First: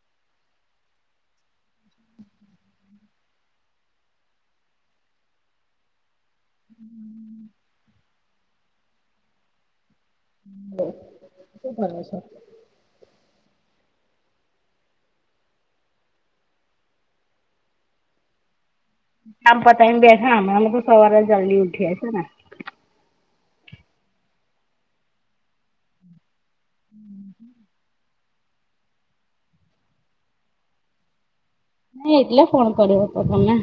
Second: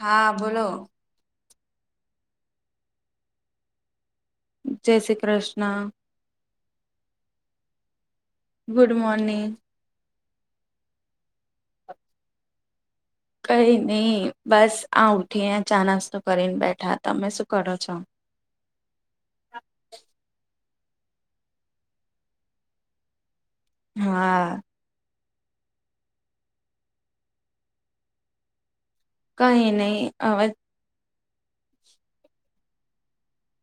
હા બોલો. જય શ્રી કૃષ્ણ. હમ્મ. Good morning. [unintelligible] શું કરે છે? કઈ નહી બસ આ ઊઠીને ચા નાસ્તો કરીને બેઠા. તમે શું કરો છો? કામ પતાવીને બેઠા અમે તો સવારે જલ્દી ઉઠીએ છે ને. હા. હમ કઈ નહી હવે ની એટલે ફોન કરો છો તમે?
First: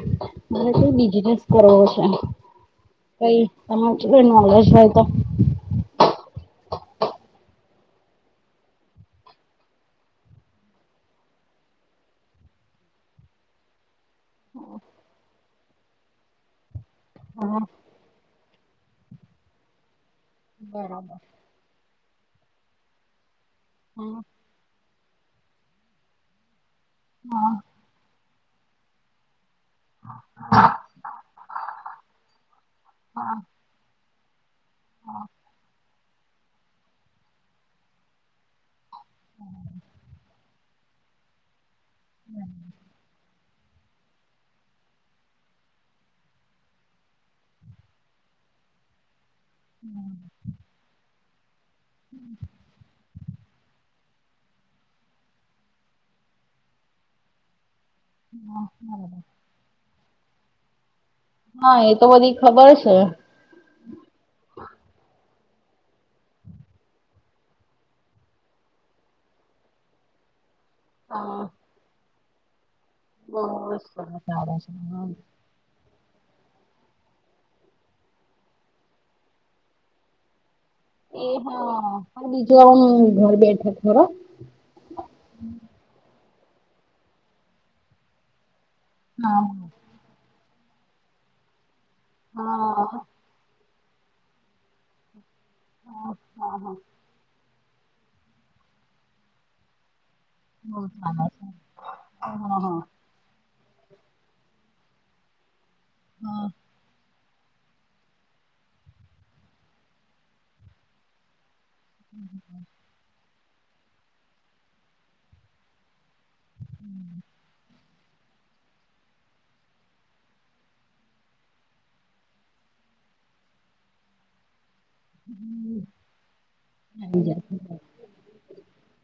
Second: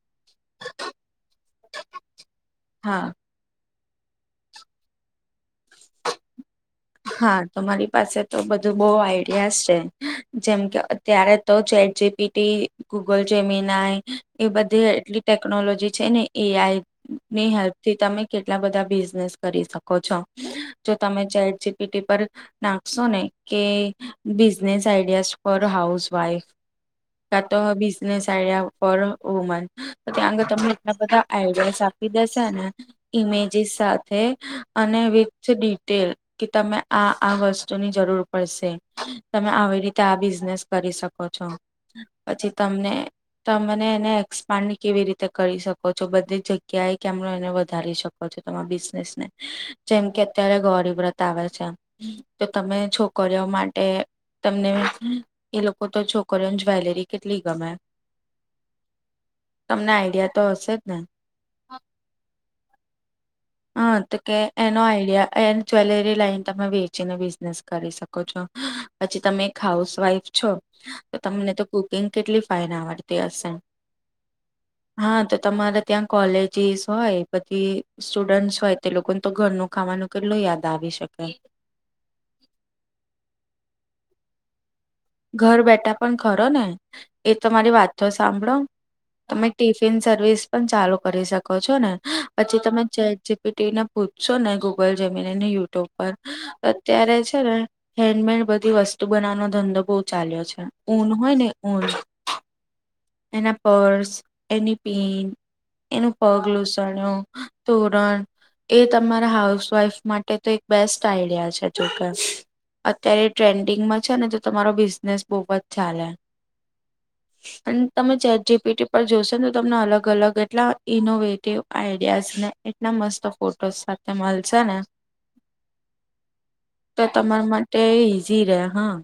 મારે તો બિઝનેસ કરવો છે. હા કઈ [unintelligible] મહેેશભાઈ તો હા તમારી પાસે તો બધું બહુ આઈડિયા છે. જેમ કે અત્યારે તો જેટ જી પી ટી ગૂગલ જેમીનાય એ બધી એટલી ટેકનોલોજી છે ને એ આઈ ની હા હેલ્પથી તમે કેટલા બધા બિઝનેસ કરી શકો છો. જો બરાબર. તમે ચટ પી ટી પર નાખશો ને કે હા business ideas for house wife. કા તો બિઝનેસ આઈડિયા ફોર વુમન. તો ત્યાં આગે તમને એટલા બધા આઈડિયાસ આપી દેશે ને ઈમેજીસ સાથ થે અને વિથ ડિટેલ કે તમે આ આ વસ્તુની જરૂર પડશે. તમે આવી રીતે આ બિઝનેસ કરી શકો છો. પછી તમને તમને એને એક્સપાન્ડ કેવી રીતે કરી શકો છો? બધી જગ્યાએ કેમનો એને વધારી શકો? પછી તમાર બીઝનેસ ને જેમ કે અત્યારે ગોરી વ્રત આવે છે તો તમે છોકરી ઓ માટે તમને એ લોકો તો છોકરીઓ જ્વેલરી કેટલી ગમે. હા હા. તમને આઈડિયા તો હશે જ ને? હા એ તો બધી ખબર છે. હા તો કે એનો આઈડિયા એ જ્વેલરી લાઈન તમે વેચીને બિઝનેસ કરી શકો છો. પછી તમે એક હાઉસવાઈફ છો તો હા તમને તો કુકિંગ કેટલી ફાઇન આવડતી હશે. હા હા ખ તો તમારે ત્યાં કોલેજીસ હોય પછી. સ્ટુડન્ટ હોય તે લોકોને તો ઘરનું ખાવાનું કેટલું યાદ આવીશ. એ હા હ બીજું હ ઘર બ એઠ હા. ઘર બેઠા પણ ખરો ને એ તમારી વાતો સાંભળો હા. તમે ટીફ સ્ન સર્વિસ પણ ચાલુ કરી શકો છો ને પછી હા તમે હા પીટીને પૂછશો ને ગૂગલ જમીનેને યુટ્યુબ પર હા હા. અત્યારે છે ને હેન્ડમેડ બધી વસ્તુ બનાવાનો ધંધો બહુ ચાલ્યો બહુ ઊન ચાલે છે. હોયને ઉન હા હા હા. એના પર્સ એની પેન એનું હા પગ્લુ તોરણ એ તમારા હાઉસ વાઈફ માટે તો એક બેસ્ટ આઈડિયા છે. ચોક્કસ અત્યારે ટ્રેન્ડિંગમાં છે ને તો તમારો બિઝનેસ બહ જ ચાલે. હમ્મ. અને તમે જેટ જીપીટી પર જોશો ને તો તમને અલગ અલગ એટલા ઇનોવેટિવ આઈડિયાઝ ને એટલા મસ્ત ફોટોસ સાથે મળશો ને તો આવી તમારા જાશે. માટે ઈઝી રે હા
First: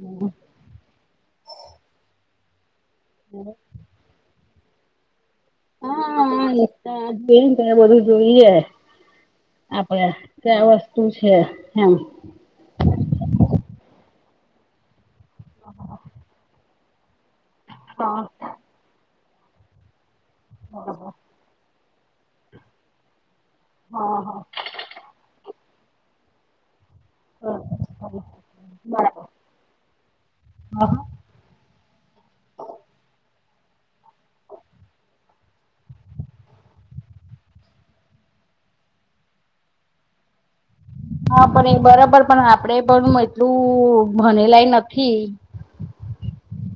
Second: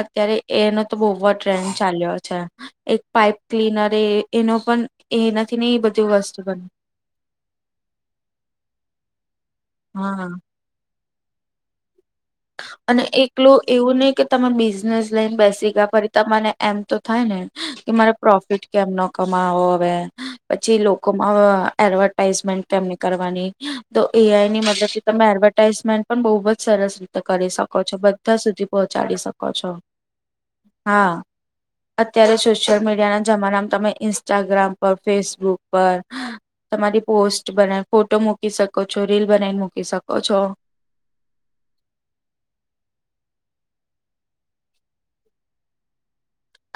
અત્યારે એનો તો બહુ ટ્રેન્ડ ચાલ્યો છે એક પાઈપ ક્લીનર એ એનો પણ એનાથી ન બધું વસ્તુ બન હ બેને ત બધું જોઈએ આપડે હા ત્યાં વતુ તું છે એમ. અને એકલું એવું નહ કે તમાર બિઝનેસ લઈને બેસી ગયા ફરી તમાને એમ તો થાય ને. કે મારે હા પ્રોફિટ કેમનો કમાવો હવે પછી લોકોમાં એડવર્ટાઈઝમેન્ટ એને કરવાની તો હા એઆઈ હા ની મતલબ એડવર્ટાાઈઝમેન્ટ પણ બહુ જ સરસ ર હત કરી શકો છો બધા સુધી પહોંચાડી બરાબર શકો છો હા. અત્યારે સોશિયલ મીડિયા ના જમાનામાં તમે ઇન્સ્ટાગ્રામ પર ફેસબુક પર તમારી પોસ્ટ બનાવી ફોટો મૂકી શકો છો રીલ બનાવીને મૂકી શકો છો. હા પણ એ બરાબર પણ આપડે પણ એટલું ભનેલાય નથી.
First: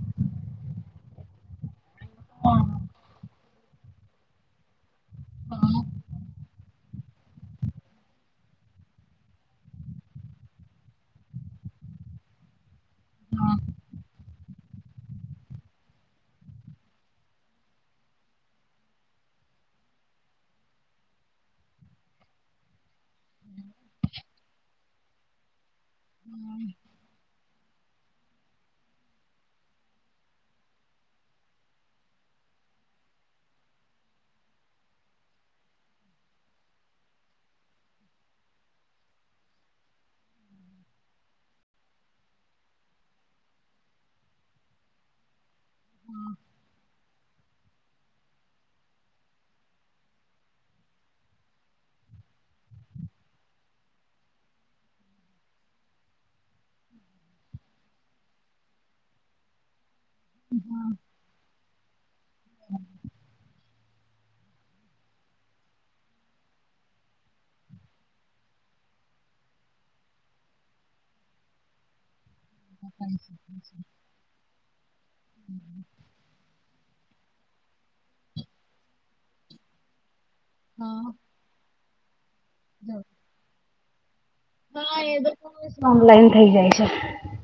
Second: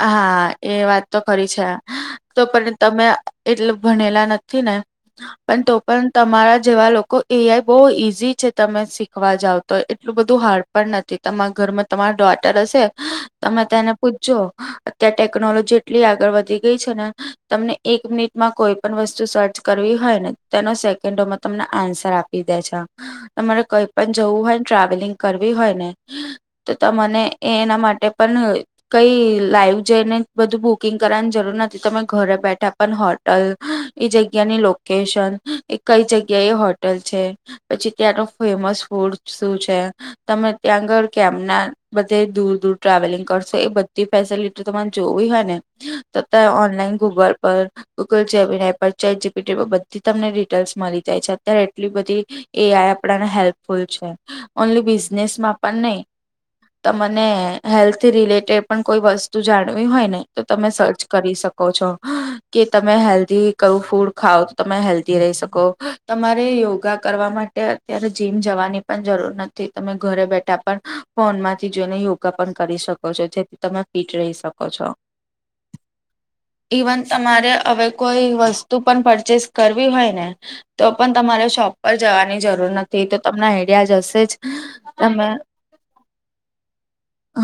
હા એ વાત તો ખરી છે તો પણ તમે એટલે ભણેલા નથી ને પણ તો પણ તમારા જેવા લો એ આઈ બહુ ઈઝી છે તમે શીખવા જાવ તો એટલું બધું હાર્ડ પણ નથી તમારા ઘરમાં તમારો ડોટર હશે તમે તેને પૂછજો અત્યારે ટેકનોલોજી એટલી આગળ વધી ગઈ છે ને તમને એક મિનિટમાં કોઈ વસ્તુ સર્ચ કરવી હોય ને તેનો સેકન્ડોમાં તમને આન્સર આપી દે છે. તમારે કઈ પણ જવું હોય ને ટ્રાવેલિંગ કરવી હોય ને તો તને એના માટે પણ કઈ લાઈવ જઈને બધું બુકિંગ કરવાની જરૂર નથી તમે ઘરે બેઠા પણ હોટલ એ જગ્યાની લો કેશન એ કઈ જગ્યા એ હોટેલ છે. પછી ત્યાંનો ફેમસ ફૂડ શું છે? તમે ત્યાં આગળ કેમના બધે દૂર દૂર ટ્રાવેલિંગ કરશો એ બધી ફેસિલિટી તમારે જોવી હોય ને તો ઓનલાઈન ગુગલ પર ગૂગલ છે એપલ છે જીપીટી બધી તમને ડિટેલ્સ મળી જાય છે અત્યારે એટલી બધી એ આઈ આપણાને હેલ્પફુલ છે ઓનલી બિઝનેસમાં પણ નહી. તો મને હેલ્થ રિલેટેડ પણ કોઈ વસ્તુ જાણવી હોય ને તો તમે સર્ચ કરી શકો છો. કે તમે હેલ્ધી કયું ફૂડ ખાઓ તો તમે હેલ્ધ રહી શકો તમારે યોગા કરવા માટે અત્યારે જીમ જવાની પણ જરૂર નથી તમે ઘરે બેઠા પણ ફોન માંથી જોઈને યોગ યોગા પણ કરી શકો છો જેથી તમે ફિટ રહી શકો છો. ઈવન તમારે હવે કોઈ વસ્તુ પણ પરચેસ કરવી હોય ને તો પણ તમારે શોપ પર જવાની જરૂર નથી તો તમને આઈડિયા જ હશે જ હા એ તમે તો ઓનલાઈન થઈ જાય છે.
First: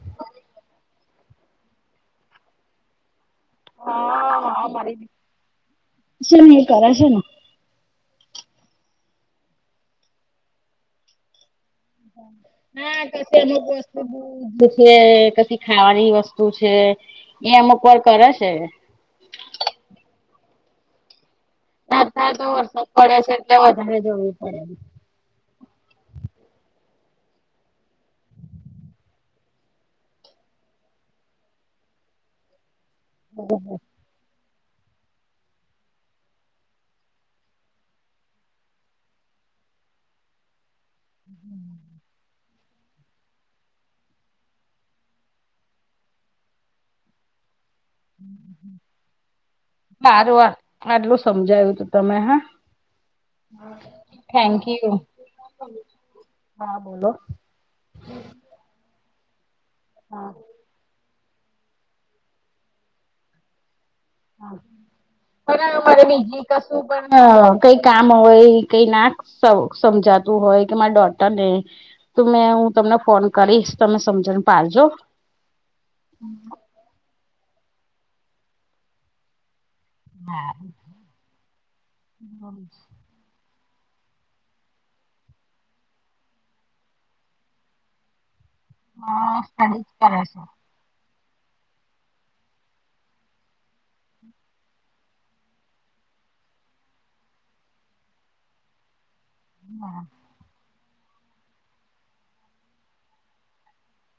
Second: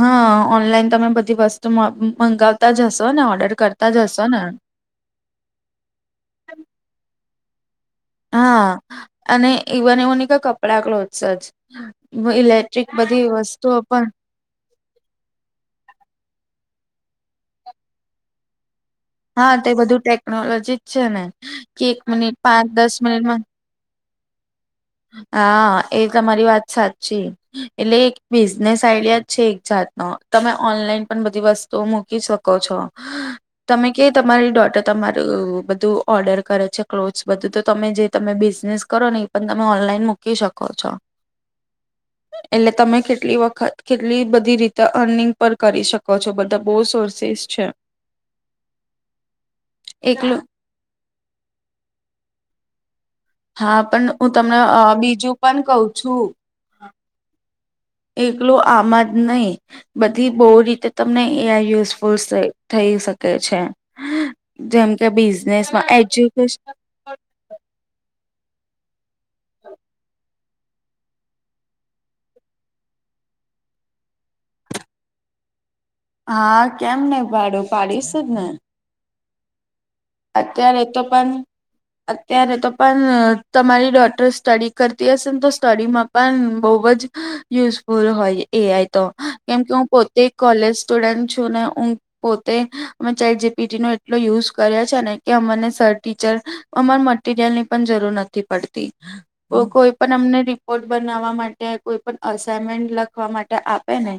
હઅ ઓનલાઈન તમે બધી વસ્તુ મં-મંગાવતા જશો ને ઓર્ડર કરતા જ હશો ને હા હા મારી શું એ કરે શે ને હા અને ઇવન એવું ની કે કપડા ક્લોથસ જ ઇલેક્ટ્રિક હા બધી વસ્તુઓ પણ [unintelligible] છે કછી ખાવાની વસ્તુ છે એ અમુક વાર કર છે. હા તે બધું ટેકનોલોજી જ છે ને કે એક અતાર મિનિટ તો પાંચ વરસાદ દસ પડે છે મિનિટમાં એટલે વધારે જોવી પડે હા એ તમારી વાત સાચી એટલે એક બિઝનેસ આઈડિયા જ છે એક જાતનો તમે ઓનલાઈન પણ બધી વસ્તુઓ મૂકી શકો છો. તમે કે તમારી ડોટર તમારું બધું ઓર્ડર કરે છે ક્લોથ્સ બધું તો તમે જે તમે બિઝનેસ કરો ને એ બધ તમે ઓનલાઈન મૂકી શકો છો. હમ્મ. એટલે તમે કેટલી વખત કેટલી બધી રીતે અર્નિંગ પર કરી શકો છો બધા બહુ સોર્સીસ છે. સારું એકલું આ આટલું સમજાયું તું તમે હ હા પણ હું તમને અ યુ બીજું પણ કઉ છું. હા બોલો એકલો આમાં જ નહી બધી બહુ રીતે તમને એ આ યુઝફુલ સઈ થઈ શકે છે. જેમ કે બિઝનેસમાં એજ્યુકેશ આપન કઈ કામ હોય કઈ નાખ સવ સમજાતું હોય કે મારા ડોટર ને તો મેં હું તમને ફોન કરીશ તમે સમજણ પાડજો હા કેમ ને પાડું પાડીશ જ ને. અત્યારે તો પન, અત્યારે તો પન તમારી ડોટર સ્ટડી કરતી હશે ને, તો સ્ટડીમાં પણ બહુ જ યુઝફુલ હોએ એ. આઈ. તો હા કેમ કે સ્ટડી હું પોતે જ કોલેજ ટુડન્ટ છું ને હુ પોતે અમે ચેટ જીપીટી નો એટલો યુઝ કર્યા છે ને કે અમને સર ટીચર અમાર મટરિયલ ની પણ જરૂર નથી પડતી. ઓ કોઈ પણ અમને રિપોર્ટ બનાવવા માટે, કોઈ પણ અસાઈનમેન્ટ લખવા માટે આપે ને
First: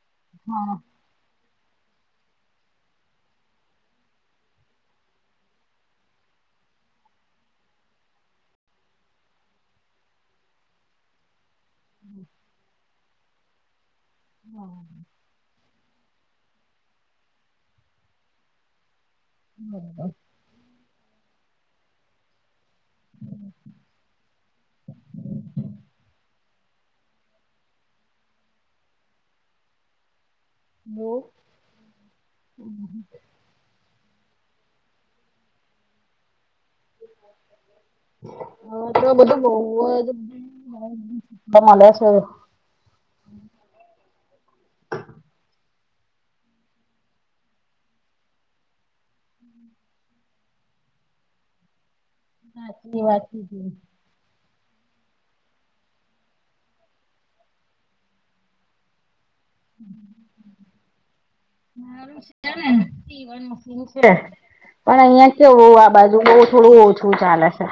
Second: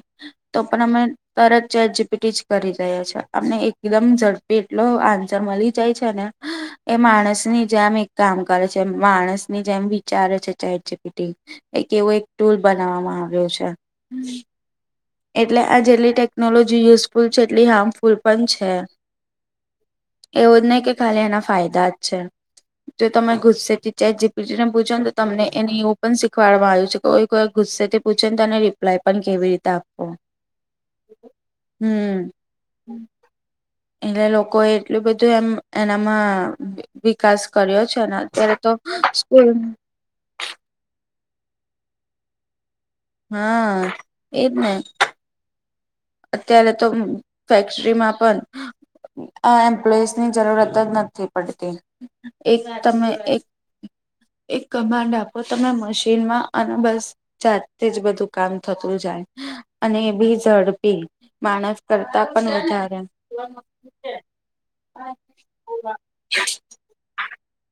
તો પણ અમે તરત ચેટ જીપીટી જ કરી રહ્યા છે અમને એકદમ ઝડપી એટલો આન્ સર મલી જાય છે ને એ માણસ ની જેમ એક કામ કરે છે માણસની જેમ વિચારે છે ચેટ જીપીટી. એક એવો એક ટૂલ બનાવામાં આવ્યો છે. એટલે આ જેટલી ટેકનોલોજી યુઝફુલ છે, એટલી હાર્મફુલ પણ છે. [unintelligible] એવું જ નહી કે ખાલી એના ફાયદા જ છે. જો તમે ગુસ્સે ચેટ જીપીટી ને પૂછો ને તો, તમને એની એવું પણ શીખવાડમાં આવ્યું છે કોઈ કોઈક ગુસ્સેથી પૂછે ને, તેને રિપ્લાય પણ કેવી રીતે આપ ઓ હમ્મ એને લોકો એ એવું બધું એમ એનામાં વિકાસ કર્યો છે અત્યારે તો સ્કૂલ ફોનમા લે છે. હ એજ ને. અત્યારે તો ફેક્ટરીમાં પણ આ એમ્પ્લોઈઝ ની જરૂરત જ નથી પડતી. એક તમે એક એક કમાન્ડ આપો તમે, મશીનમાં અને બસ. જાતેતે જ બધું કામ થતું જાય. અને એ બી ઝડ. માણસ મારું કરતા પણ છે ને ઉધરણ. સીવન પણ અહિયાં કેવ આ બાજુ બ થોડું ઓછું ચાલે છે.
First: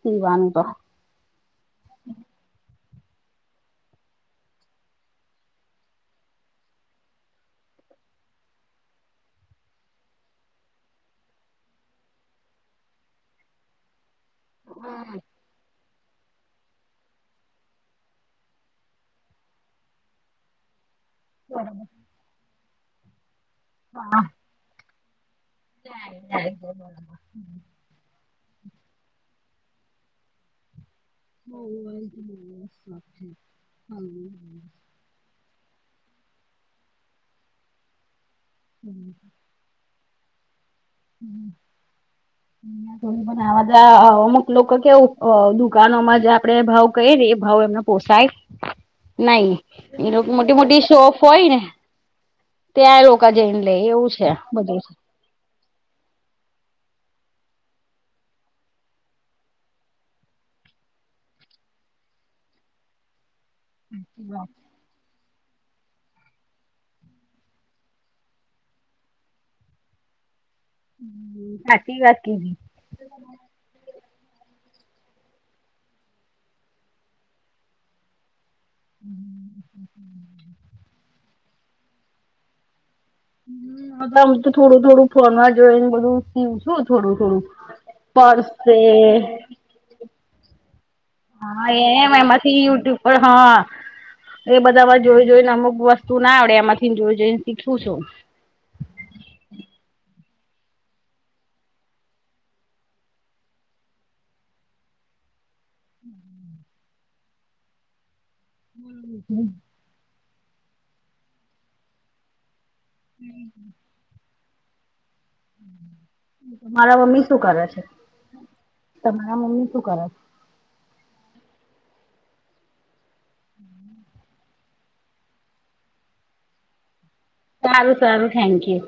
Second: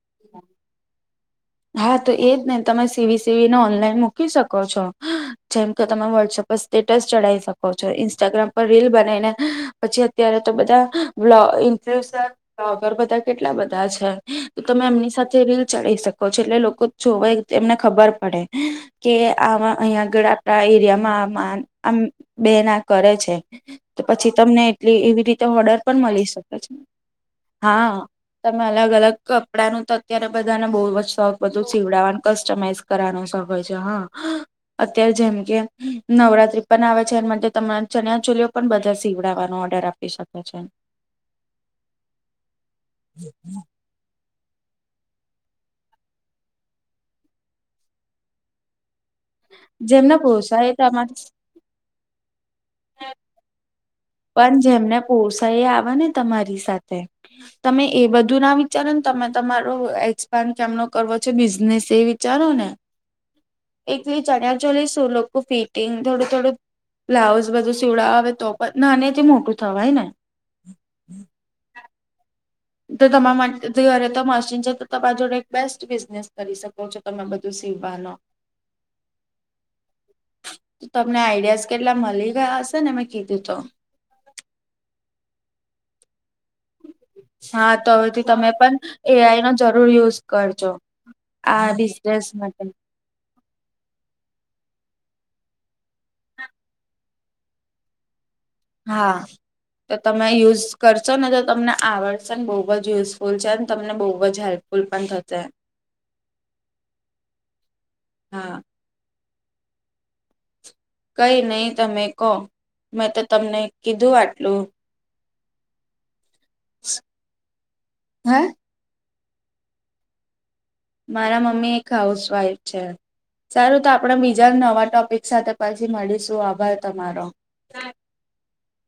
સીવાનું તો. હા! તો એજ નઈ તમે સીવી સીવીને ઓનલાઈન મૂકી શકો છો. જેમ કે તમે વોટ્સઅપ પર સ્ટેટસ ચઢાવી શકો છો. ઇન્સ્ટાગ્રામ પર રીલ બનાવીને. પછી અત્યારે તો બધા ઈન્ફ્લુએન્સર બ્લોગર બધા કેટલા બધા છે. તો તમે એમની સાથે રીલ ચઢી શકો છો. એટલે લોકો જોવાય એમને ખબર પડે. કે આ અહીયા આગળ આપડા એરિયામાં. આમ બેના કરે છે. તો પછી તમને એટલી એવી રીતે ઓર્ડર. પણ મળી શકે છે. હા તમે અલગ અલગ કપડાં નું તો અત્યારે બધાને બહુજ શ બધું સીવડાવાનું, કસ્ટમાઈઝ કરવાનો શખ હોય છે હા. અત્યારે જેમ કે નવરાત્રી પણ આવે છે. એ માટે તમારા ચણ્યા ચોલીઓ પણ બધા સીવડાવવાનો ઓર્ડર આપી શકે છે. હ અ થોડી પણ આવા. અમુક લોકો કેવું દુકાનોમાં જે આપડે ભાવ કહીએ ને એ ભાવ એમને પોસાય. [inaudible] નહીં. એ જેમને લોકો મોટી પોસાય મોટી તમારે શોપ હોય ને. ત્યાં લોકો જઈને લે એવું. છે પણ બધું જેમને પોસાઈ આવે ને તમારી સાથે. તમે એ બધું ના વિચારો ને. તમે તમારો એક્સપાન્ડ કેમનો કરવો છે બિઝનેસ એ. વિચારો ને એકલી ચણ્યા ચોલી શું લોકો ફિટિંગ થોડું થોડું બ્લાઉઝ બધું સીડ આવે તો પણ. નાનેથી મોટું થવાય ને. હ સાચી વાત કીધી તો તમા માટે ઘરે તો મશીન છે તો તમા જોડે એક બેસ્ટ બિઝનેસ કરી શકો છો તમે બધું સીવા નો ત- તમને આઈડિયાસ કેટલા મળી ગયા હશે ને મેં કીધું તો આમ તો થોડું થોડું ફોન માં જોઈ ને બધું શું થોડું થોડું હા પર્સે રિવ્યૂઝ કરજો હા આ એમ બિઝનેસ માટે એમાંથી યુટ્યુબ પર હા એ બધામાં જોઈ જોઈ ને અમુક વસ્તુ ના આવડે એમાંથીને જોઈ જોઈ ને શીખું છું હા તો તમે યુઝ કરશો ને તો તમને આવડશે ને બહુ જ યુઝફુલ છે તમને બહુ જ હેલ્પ ફૂલ પણ થશે [inaudible] હા હમ કઈ નહી તમે કો મેં તો તમને કીધું આટલું તમારા મમ્મી શું કરે છે હે તમારા મમ્મી શું કરે છે મારા મમ્મી એક હાઉસવાઈફ છે સારું તો આપણે બીજા નવા ટોપિક સાથે પછી મળીશું આભાર તમારો સારું હા સારું થેન્ક યુ